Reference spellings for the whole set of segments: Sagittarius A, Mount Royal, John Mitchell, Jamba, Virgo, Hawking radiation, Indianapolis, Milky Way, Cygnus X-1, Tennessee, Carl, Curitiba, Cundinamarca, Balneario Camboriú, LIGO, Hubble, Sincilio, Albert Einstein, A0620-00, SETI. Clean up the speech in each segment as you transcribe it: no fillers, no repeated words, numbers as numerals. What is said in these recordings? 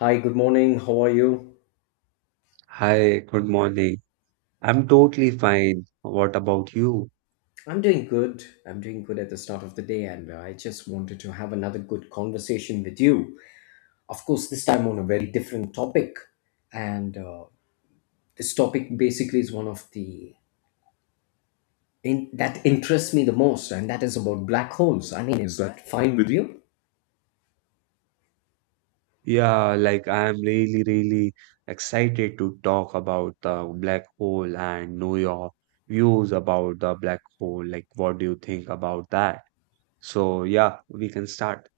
Hi, good morning. How are you? Hi, good morning. I'm totally fine. What about you? I'm doing good. I'm doing good at the start of the day, and I just wanted to have another good conversation with you. Of course, this time on a very different topic, and this topic basically is one of the that interests me the most, and that is about black holes. I mean, is that fine with you? Yeah, like I'm really excited to talk about the black hole and know your views about the black hole. Like, what do you think about that? So, yeah, we can start.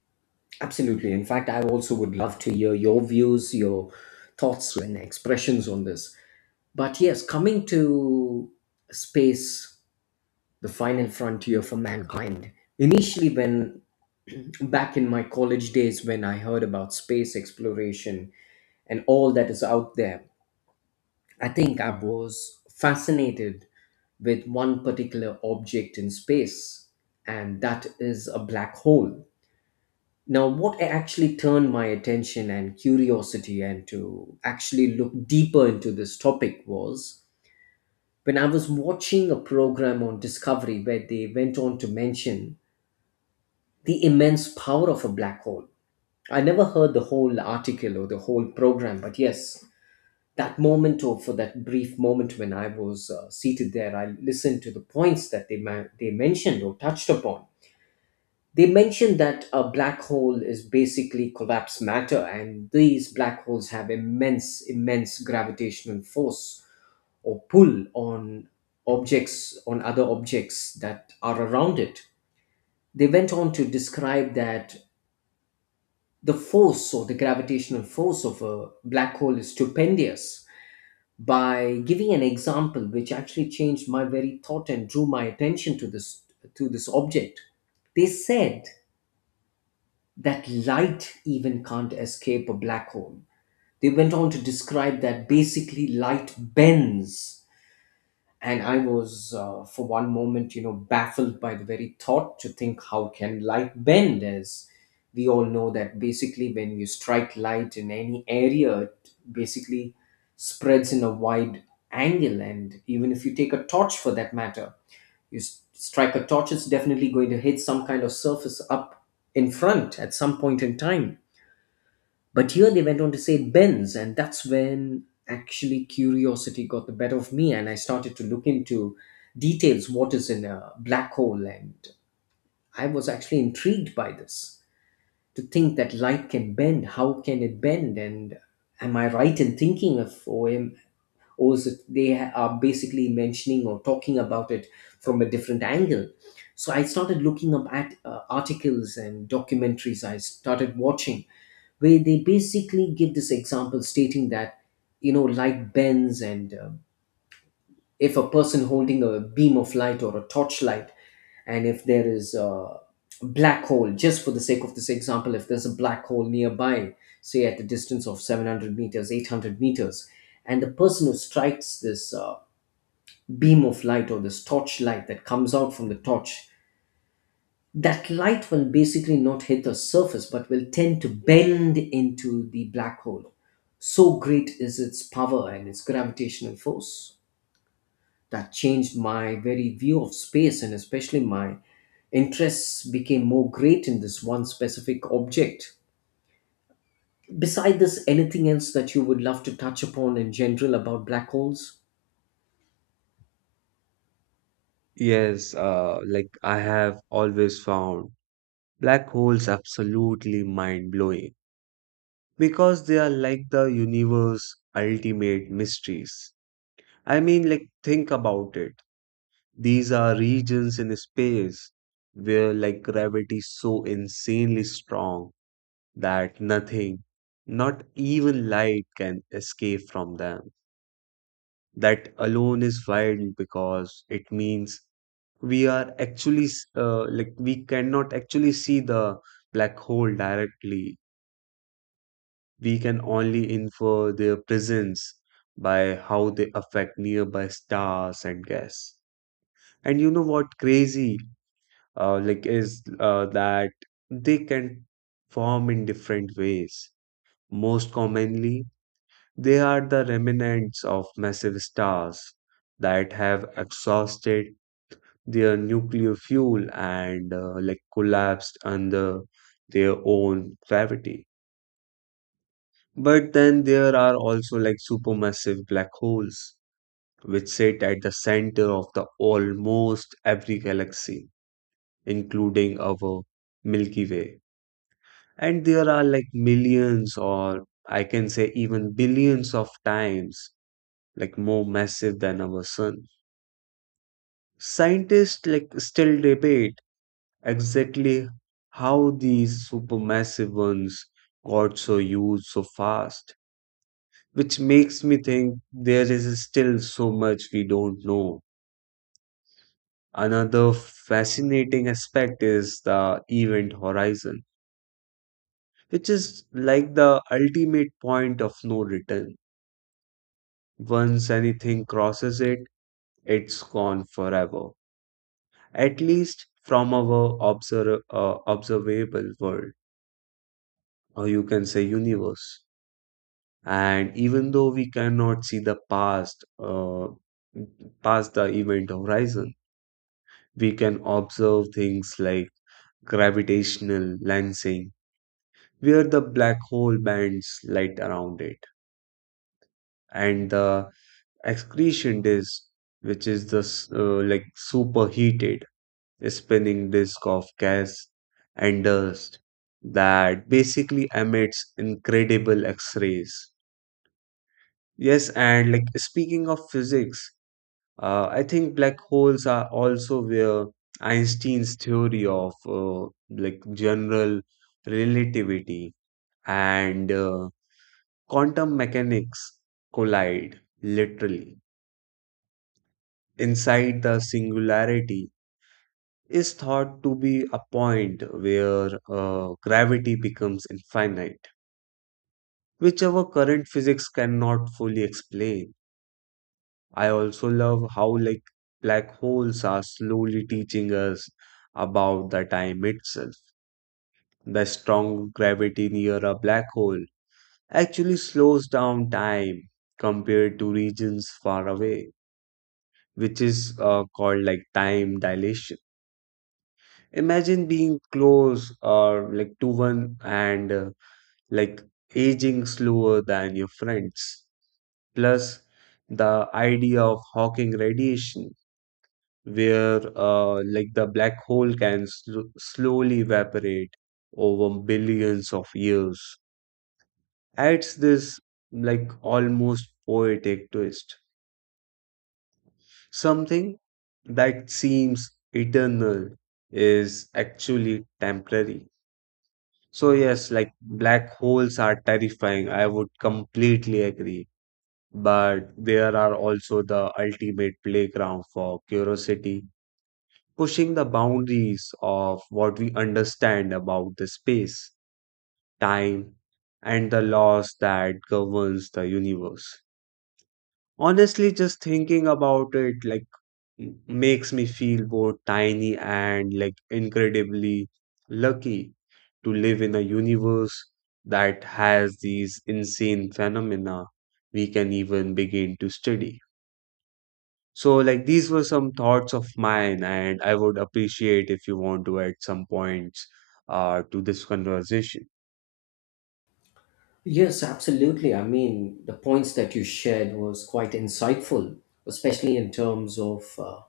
Absolutely. In fact, I also would love to hear your views, your thoughts, and expressions on this. But yes, coming to space, the final frontier for mankind. Initially, when back in my college days, when I heard about space exploration and all that is out there, I think I was fascinated with one particular object in space, and that is a black hole. Now, what actually turned my attention and curiosity and to actually look deeper into this topic was when I was watching a program on Discovery where they went on to mention the immense power of a black hole. I never heard the whole article or the whole program, but yes, that moment or for that brief moment when I was seated there, I listened to the points that they mentioned or touched upon. They mentioned that a black hole is basically collapsed matter, and these black holes have immense, immense gravitational force or pull on other objects that are around it. They went on to describe that the force or the gravitational force of a black hole is stupendous by giving an example which actually changed my very thought and drew my attention to this object. They said that light even can't escape a black hole. They went on to describe that basically light bends. And I was for one moment, baffled by the very thought to think how can light bend. As we all know that basically when you strike light in any area it basically spreads in a wide angle, and even if you take a torch for that matter, you strike a torch, it's definitely going to hit some kind of surface up in front at some point in time. But here they went on to say it bends, and that's when actually curiosity got the better of me, and I started to look into details what is in a black hole. And I was actually intrigued by this to think that light can bend. How can it bend? And am I right in thinking of OM? Or is it they are basically mentioning or talking about it from a different angle? So I started looking up at articles and documentaries. I started watching where they basically give this example stating that light bends, and if a person holding a beam of light or a torchlight and if there is a black hole, just for the sake of this example, if there's a black hole nearby, say at a distance of 700 meters, 800 meters, and the person who strikes this beam of light or this torch light that comes out from the torch, that light will basically not hit the surface but will tend to bend into the black hole. So great is its power and its gravitational force. That changed my very view of space, and especially my interests became more great in this one specific object. Beside this, anything else that you would love to touch upon in general about black holes? Yes, like I have always found black holes absolutely mind-blowing because they are like the universe ultimate mysteries. I mean, like, think about it. These are regions in space where like gravity is so insanely strong that nothing, not even light can escape from them. That alone is wild because it means we are like we cannot actually see the black hole directly. We can only infer their presence by how they affect nearby stars and gas. And you know what crazy? Like is That they can form in different ways. Most commonly, they are the remnants of massive stars that have exhausted their nuclear fuel and like collapsed under their own gravity. But then there are also like supermassive black holes, which sit at the center of the almost every galaxy, including our Milky Way. And there are like millions, or I can say even billions of times, like more massive than our sun. Scientists like still debate exactly how these supermassive ones got so huge so fast, which makes me think there is still so much we don't know. Another fascinating aspect is the event horizon, which is like the ultimate point of no return. Once anything crosses it, it's gone forever. At least from our observable world, or you can say universe. And even though we cannot see past the event horizon, we can observe things like gravitational lensing, where the black hole bends light around it, and the excretion disk, which is like superheated spinning disk of gas and dust that basically emits incredible X-rays. Yes, and like speaking of physics, I think black holes are also where Einstein's theory of like general relativity and quantum mechanics collide literally inside the singularity is thought to be a point where gravity becomes infinite, which our current physics cannot fully explain. I also love how like black holes are slowly teaching us about the time itself. The strong gravity near a black hole actually slows down time compared to regions far away, which is called like time dilation. Imagine being close or like to one and like aging slower than your friends. Plus, the idea of Hawking radiation, where like the black hole can slowly evaporate over billions of years, adds this like almost poetic twist. Something that seems eternal is actually temporary. So yes, like black holes are terrifying. I would completely agree, but there are also the ultimate playground for curiosity, pushing the boundaries of what we understand about the space, time, and the laws that governs the universe. Honestly, just thinking about it like makes me feel both tiny and like incredibly lucky to live in a universe that has these insane phenomena we can even begin to study. So, like, these were some thoughts of mine, and I would appreciate if you want to add some points to this conversation. Yes, absolutely. I mean, the points that you shared was quite insightful, especially in terms of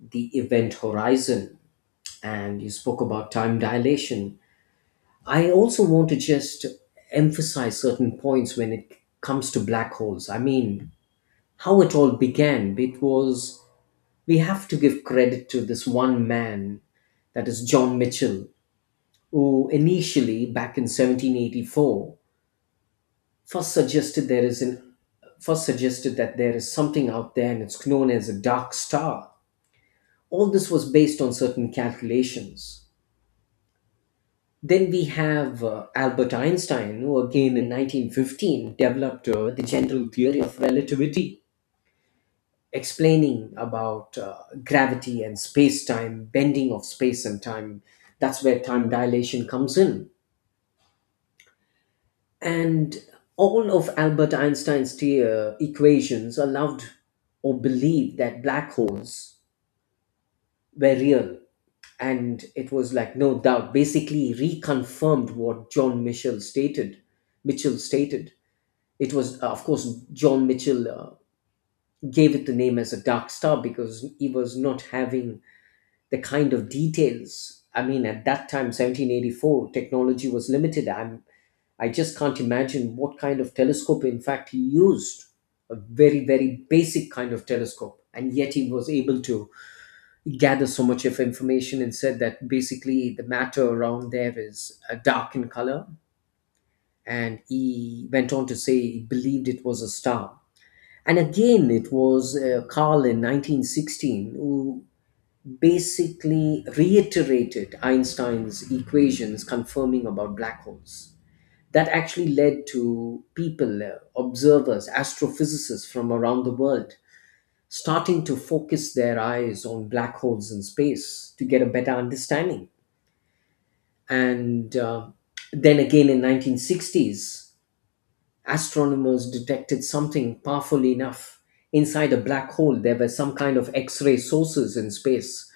the event horizon, and you spoke about time dilation. I also want to just emphasize certain points when it comes to black holes. I mean, how it all began, we have to give credit to this one man, that is John Mitchell, who initially, back in 1784, first suggested there is an first suggested that there is something out there and it's known as a dark star. All this was based on certain calculations. Then we have Albert Einstein, who again in 1915 developed the general theory of relativity, explaining about gravity and space time, bending of space and time. That's where time dilation comes in. And all of Albert Einstein's equations allowed or believed that black holes were real. And it was like no doubt, basically reconfirmed what John Mitchell stated. Mitchell stated It was, of course, John Mitchell gave it the name as a dark star because he was not having the kind of details. I mean, at that time, 1784, technology was limited. I just can't imagine what kind of telescope, in fact, he used. A very, very basic kind of telescope. And yet he was able to gather so much of information and said that basically the matter around there is dark in color. And he went on to say he believed it was a star. And again, it was Carl in 1916 who basically reiterated Einstein's equations confirming about black holes. That actually led to people, observers, astrophysicists from around the world starting to focus their eyes on black holes in space to get a better understanding. And then again in 1960s, astronomers detected something powerful enough inside a black hole. There were some kind of X ray sources in space,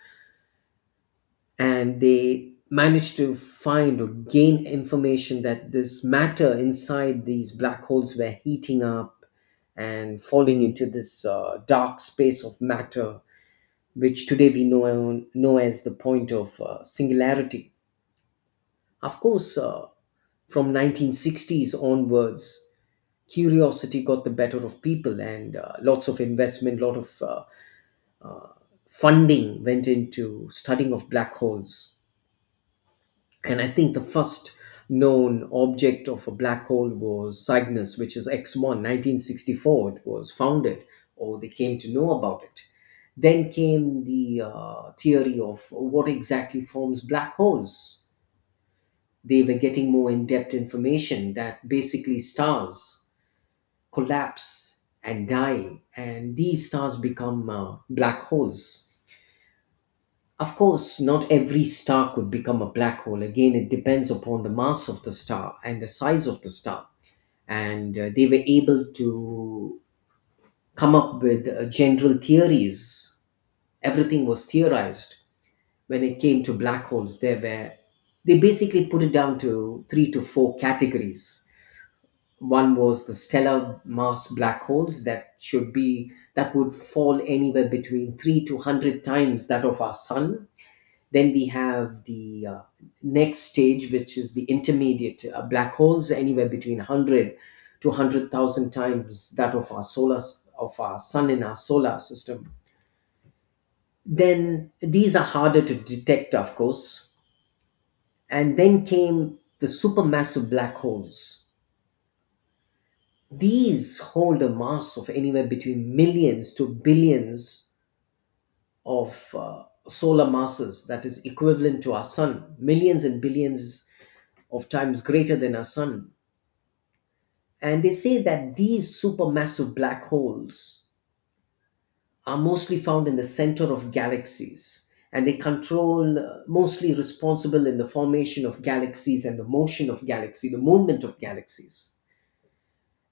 and they managed to find or gain information that this matter inside these black holes were heating up and falling into this dark space of matter, which today we know as the point of singularity. Of course, from 1960s onwards curiosity got the better of people, and lots of investment, lot of funding went into studying of black holes. And I think the first known object of a black hole was Cygnus, which is X-1, 1964. It was founded or they came to know about it. Then came the theory of what exactly forms black holes. They were getting more in-depth information that basically stars collapse and die, and these stars become black holes. Of course, not every star could become a black hole. Again, it depends upon the mass of the star and the size of the star. And they were able to come up with general theories. Everything was theorized when it came to black holes. They basically put it down to three to four categories. One was the stellar mass black holes that should be that would fall anywhere between 3 to 100 times that of our sun. Then we have the next stage, which is the intermediate black holes, anywhere between 100 to 100,000 times that of of our sun in our solar system. Then these are harder to detect, of course. And then came the supermassive black holes. These hold a mass of anywhere between millions to billions of solar masses that is equivalent to our sun, millions and billions of times greater than our sun. And they say that these supermassive black holes are mostly found in the center of galaxies, and they control, mostly responsible in the formation of galaxies and the movement of galaxies.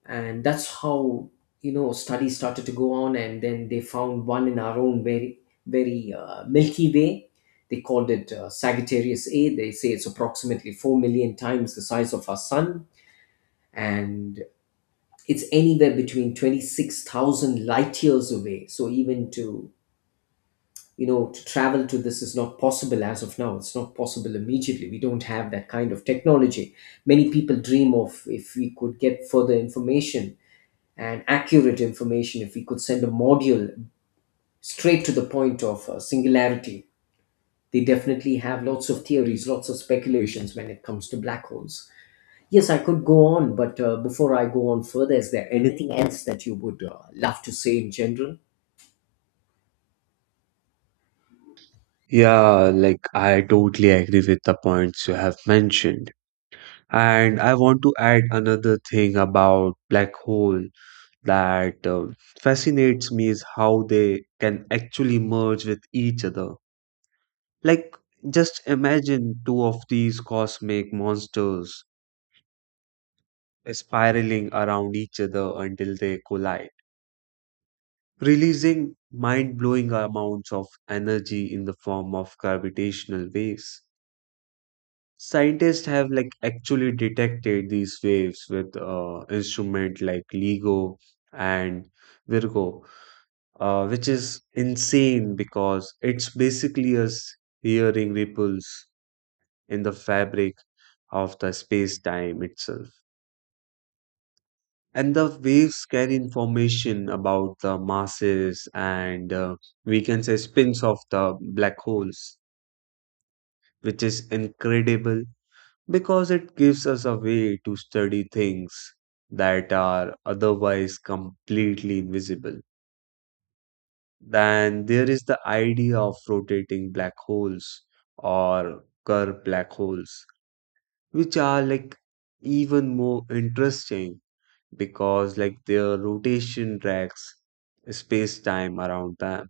And that's how studies started to go on, and then they found one in our own very, very Milky Way. They called it Sagittarius A. They say it's approximately 4 million times the size of our sun, and it's anywhere between 26,000 light years away. So even to you know to travel to this is not possible as of now. It's not possible immediately. We don't have that kind of technology. Many people dream of if we could get further information and accurate information, if we could send a module straight to the point of singularity. They definitely have lots of theories, lots of speculations when it comes to black holes. Yes, I could go on, but before I go on further, is there anything else that you would love to say in general? Yeah, like, I totally agree with the points you have mentioned. And I want to add another thing about black hole that fascinates me is how they can actually merge with each other. Like, just imagine two of these cosmic monsters spiraling around each other until they collide, releasing mind blowing amounts of energy in the form of gravitational waves. Scientists have like actually detected these waves with instrument like LIGO and Virgo, which is insane because it's basically us hearing ripples in the fabric of the space time itself. And the waves carry information about the masses and, we can say, spins of the black holes, which is incredible because it gives us a way to study things that are otherwise completely invisible. Then there is the idea of rotating black holes or curved black holes, which are like even more interesting because like their rotation tracks space-time around them.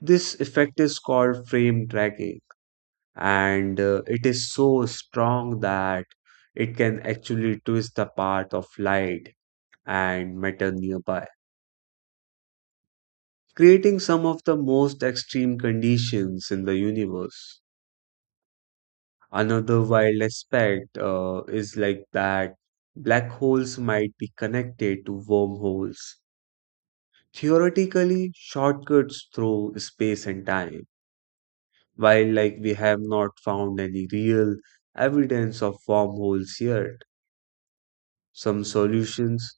This effect is called frame tracking, and it is so strong that it can actually twist the path of light and matter nearby, creating some of the most extreme conditions in the universe. Another wild aspect is like that black holes might be connected to wormholes, theoretically shortcuts through space and time, while like we have not found any real evidence of wormholes yet. Some solutions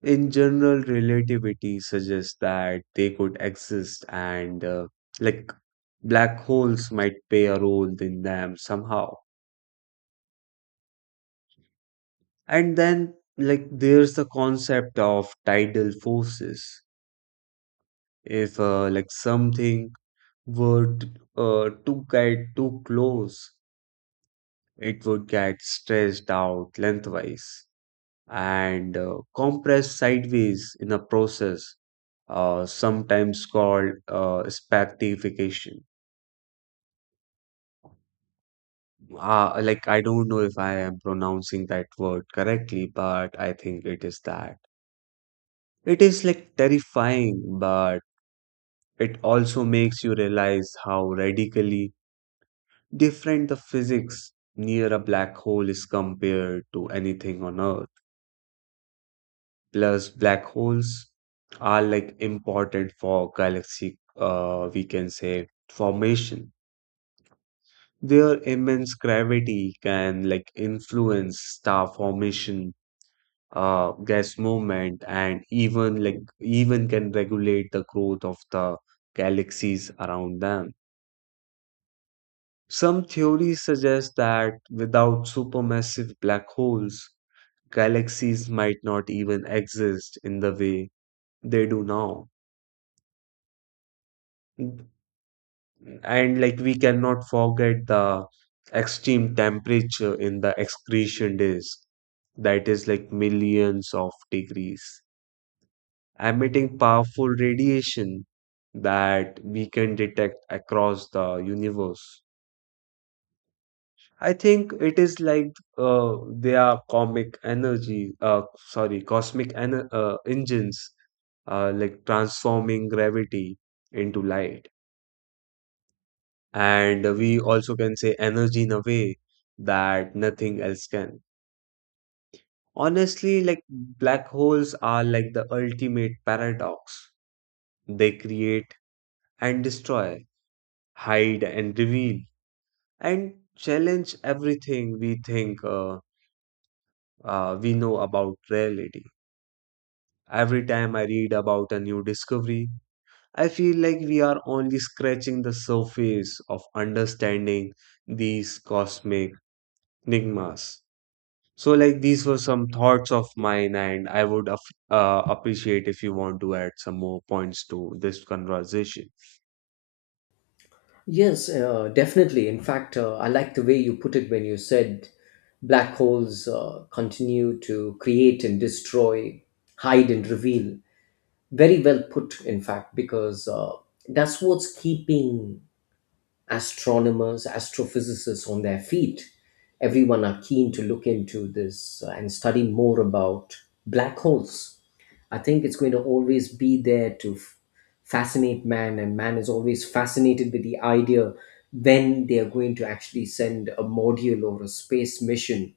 in general relativity suggest that they could exist and like black holes might play a role in them somehow. And then like there's the concept of tidal forces. If like something were to get too close, it would get stretched out lengthwise and compressed sideways in a process sometimes called spaghettification. Like, I don't know if I am pronouncing that word correctly, but I think it is that. It is like terrifying, but it also makes you realize how radically different the physics near a black hole is compared to anything on Earth. Plus, black holes are like important for galaxy, we can say, formation. Their immense gravity can like influence star formation, gas movement, and even like even can regulate the growth of the galaxies around them. Some theories suggest that without supermassive black holes, galaxies might not even exist in the way they do now. And like we cannot forget the extreme temperature in the excretion days, that is like millions of degrees, emitting powerful radiation that we can detect across the universe. I think it is like they are comic energy, sorry, cosmic en engines, like transforming gravity into light. And we also can say energy in a way that nothing else can. Honestly, like black holes are like the ultimate paradox. They create and destroy, hide and reveal, and challenge everything we think we know about reality. Every time I read about a new discovery, I feel like we are only scratching the surface of understanding these cosmic enigmas. So, like, these were some thoughts of mine, and I would appreciate if you want to add some more points to this conversation. Yes, definitely. In fact, I like the way you put it when you said black holes continue to create and destroy, hide and reveal. Very well put, in fact, because that's what's keeping astronomers, astrophysicists on their feet. Everyone are keen to look into this and study more about black holes. I think it's going to always be there to fascinate man, and man is always fascinated with the idea when they are going to actually send a module or a space mission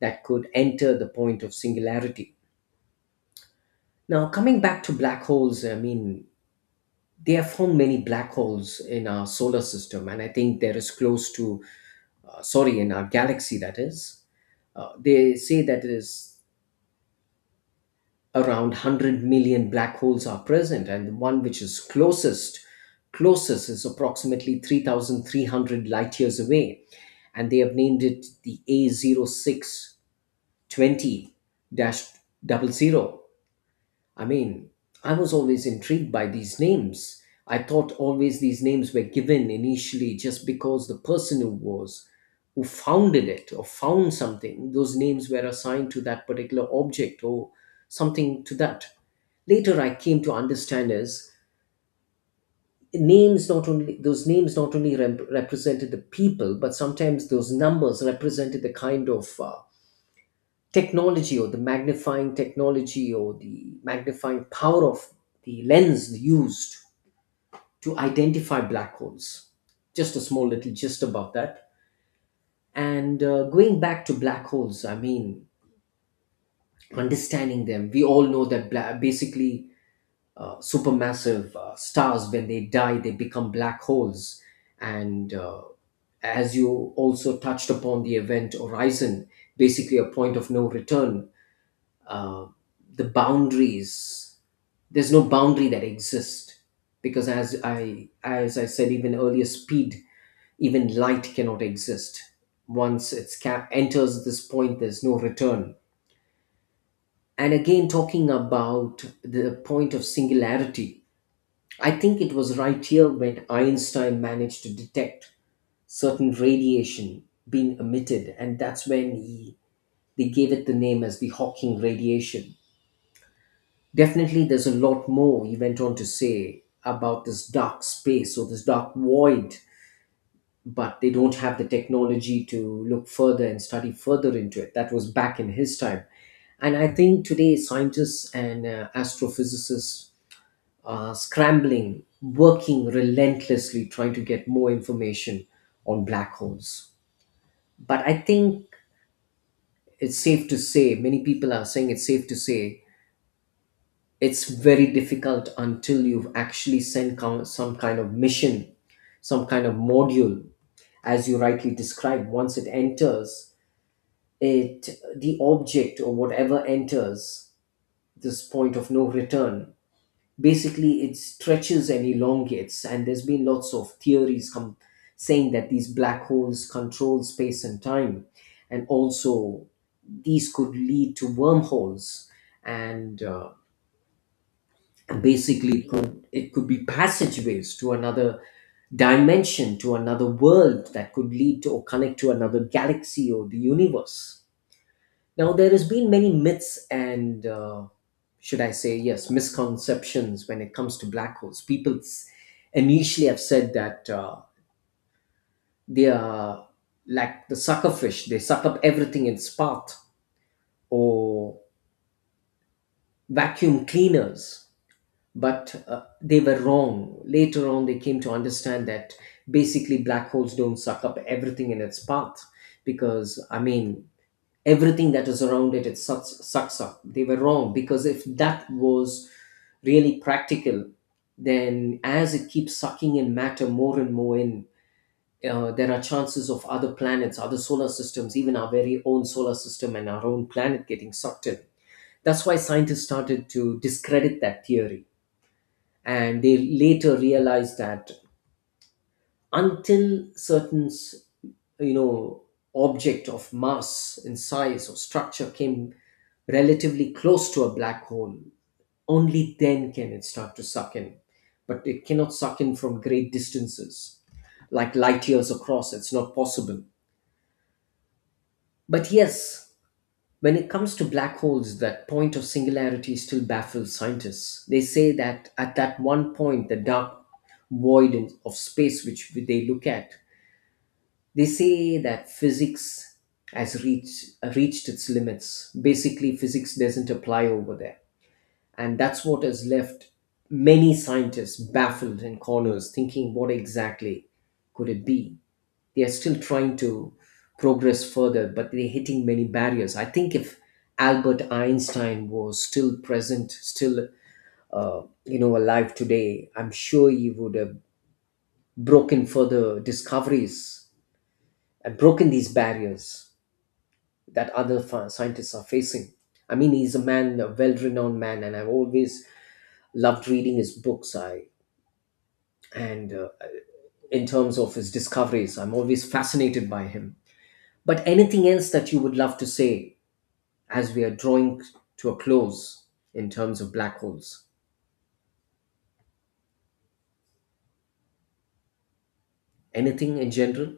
that could enter the point of singularity. Now, coming back to black holes, I mean, they have found many black holes in our solar system and I think there is close to sorry in our galaxy that is they say that it is around 100 million black holes are present, and the one which is closest is approximately 3300 light years away, and they have named it the a zero six twenty dash double zero. I mean, I was always intrigued by these names. I thought always these names were given initially just because the person who founded it or found something, those names were assigned to that particular object or something to that. Later, I came to understand is names not only those names not only rep- represented the people, but sometimes those numbers represented the kind of technology, or the magnifying technology or the magnifying power of the lens used to identify black holes. Just a small little gist about that. And going back to black holes, I mean, understanding them, we all know that basically supermassive stars, when they die, they become black holes. And as you also touched upon the event horizon, basically a point of no return, uh, the boundaries there's no boundary that exists, because as I said even earlier, speed even light cannot exist once it's cap enters this point. There's no return. And again, talking about the point of singularity, I think it was right here when einstein managed to detect certain radiation being emitted, and that's when he they gave it the name as the hawking radiation. Definitely, there's a lot more he went on to say about this dark space or this dark void, but they don't have the technology to look further and study further into it. That was back in his time. And I think today, scientists and astrophysicists are scrambling, working relentlessly, trying to get more information on black holes. But I think it's safe to say, many people are saying, it's safe to say it's very difficult until you've actually sent some kind of mission, some kind of module. As you rightly described, once it enters, it the object or whatever enters this point of no return, basically it stretches and elongates. And there's been lots of theories come, saying that these black holes control space and time, and also these could lead to wormholes. And basically it could, be passageways to another dimension, to another world, that could lead to or connect to another galaxy or the universe. Now, there has been many myths and should I say, yes, misconceptions when it comes to black holes. People initially have said that they are like the sucker fish, they suck up everything in its path, or vacuum cleaners. But they were wrong. Later on, they came to understand that basically black holes don't suck up everything in its path, because, I mean, everything that is around it, it sucks up. They were wrong, because if that was really practical, then as it keeps sucking in matter more and more in, there are chances of other planets, other solar systems, even our very own solar system and our own planet getting sucked in. That's why scientists started to discredit that theory, and they later realized that until certain, you know object of mass in size or structure came relatively close to a black hole, only then can it start to suck in. But it cannot suck in from great distances. Like, light years across, it's not possible. But yes, when it comes to black holes, that point of singularity still baffles scientists. They say that at that one point, the dark void of space which they look at, they say that physics has reached its limits. Basically, physics doesn't apply over there. And that's what has left many scientists baffled in corners, thinking, what exactly could it be? They are still trying to progress further, but they're hitting many barriers. I think if Albert Einstein was still present, still alive today, I'm sure he would have broken further discoveries and broken these barriers that other scientists are facing. I mean, he's a man, a well-renowned man, and I've always loved reading his books. I and In terms of his discoveries, I'm always fascinated by him. But anything else that you would love to say as we are drawing to a close in terms of black holes? Anything in general?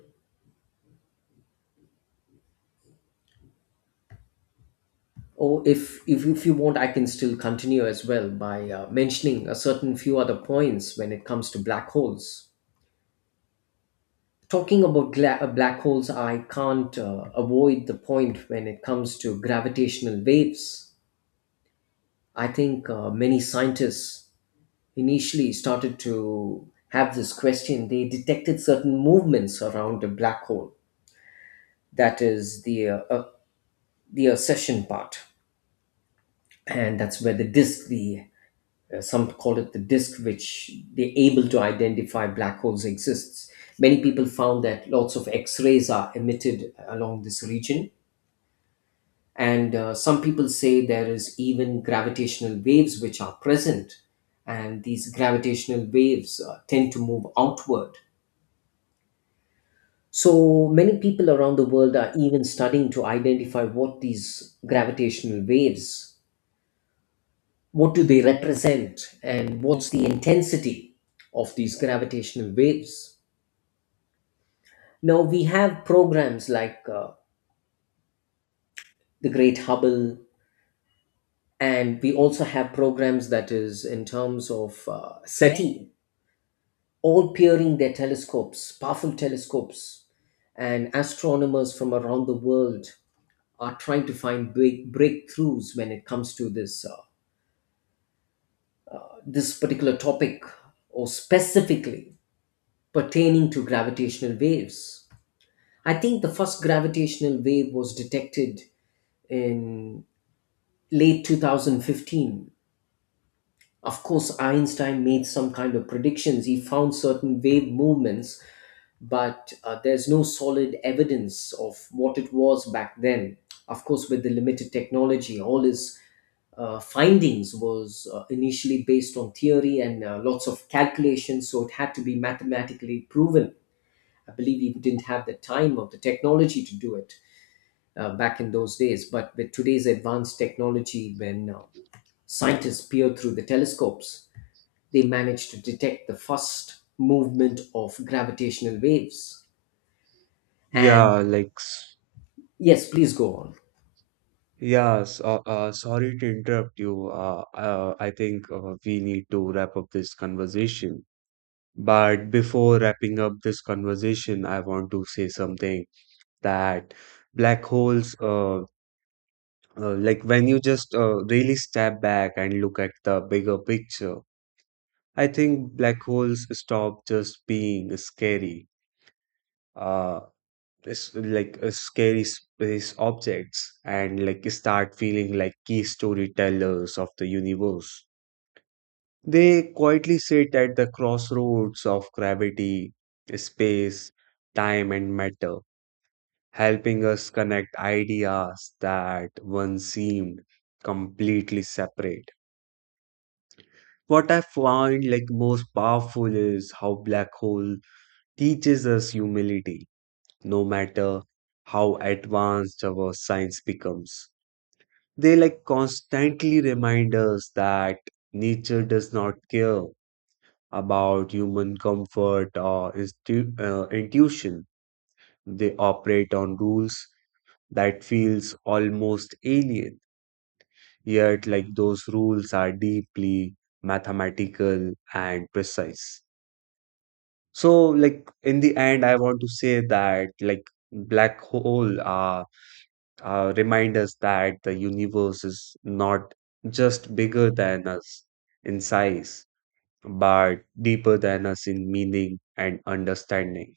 Or if you want, I can still continue as well by mentioning a certain few other points when it comes to black holes. Talking about black holes, I can't avoid the point when it comes to gravitational waves. I think many scientists initially started to have this question. They detected certain movements around a black hole, that is the accession part, and that's where the disk the some call it the disk, which they're able to identify black holes exists. Many people found that lots of x-rays are emitted along this region. And some people say there is even gravitational waves which are present, and these gravitational waves tend to move outward. So many people around the world are even studying to identify what these gravitational waves what do they represent, and what's the intensity of these gravitational waves. Now we have programs like the great hubble, and we also have programs that is in terms of seti, all peering their telescopes powerful telescopes, and astronomers from around the world are trying to find breakthroughs when it comes to this particular topic, or specifically pertaining to gravitational waves. I think the first gravitational wave was detected in late 2015. Of course, Einstein made some kind of predictions. He found certain wave movements, but there's no solid evidence of what it was back then. Of course, with the limited technology, all his findings was initially based on theory and lots of calculations, so it had to be mathematically proven. I believe he didn't have the time or the technology to do it back in those days. But with today's advanced technology, when scientists peer through the telescopes, they manage to detect the first movement of gravitational waves. And Yeah, like, s- yes, please go on. Sorry to interrupt you. I think we need to wrap up this conversation. But before wrapping up this conversation, I want to say something, that black holes, like, when you just really step back and look at the bigger picture, I think black holes stop just being scary, uh, it's like a scary space objects, and like start feeling like key storytellers of the universe. They quietly sit at the crossroads of gravity, space, time, and matter, helping us connect ideas that once seemed completely separate. What I find like most powerful is how black hole teaches us humility, no matter how advanced our science becomes. They like constantly remind us that nature does not care about human comfort or intuition. They operate on rules that feels almost alien, yet like those rules are deeply mathematical and precise. So like in the end, I want to say that like black hole are remind us that the universe is not just bigger than us in size, but deeper than us in meaning and understanding.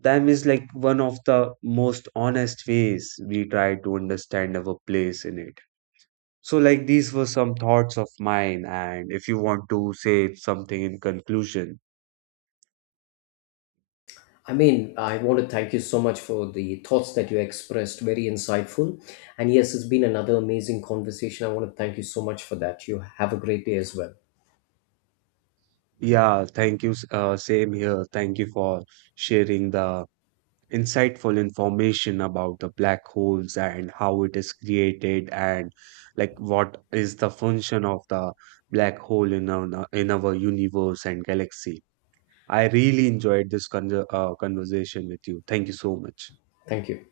Them is like one of the most honest ways we try to understand our place in it. So, like, these were some thoughts of mine, and if you want to say something in conclusion, I mean, I want to thank you so much for the thoughts that you expressed, very insightful. And yes, it's been another amazing conversation. I want to thank you so much for that. You have a great day as well. yeah, thank you. Same here. Thank you for sharing the insightful information about the black holes and how it is created and like what is the function of the black hole in our universe and galaxy. I really enjoyed this conversation with you. Thank you so much. Thank you.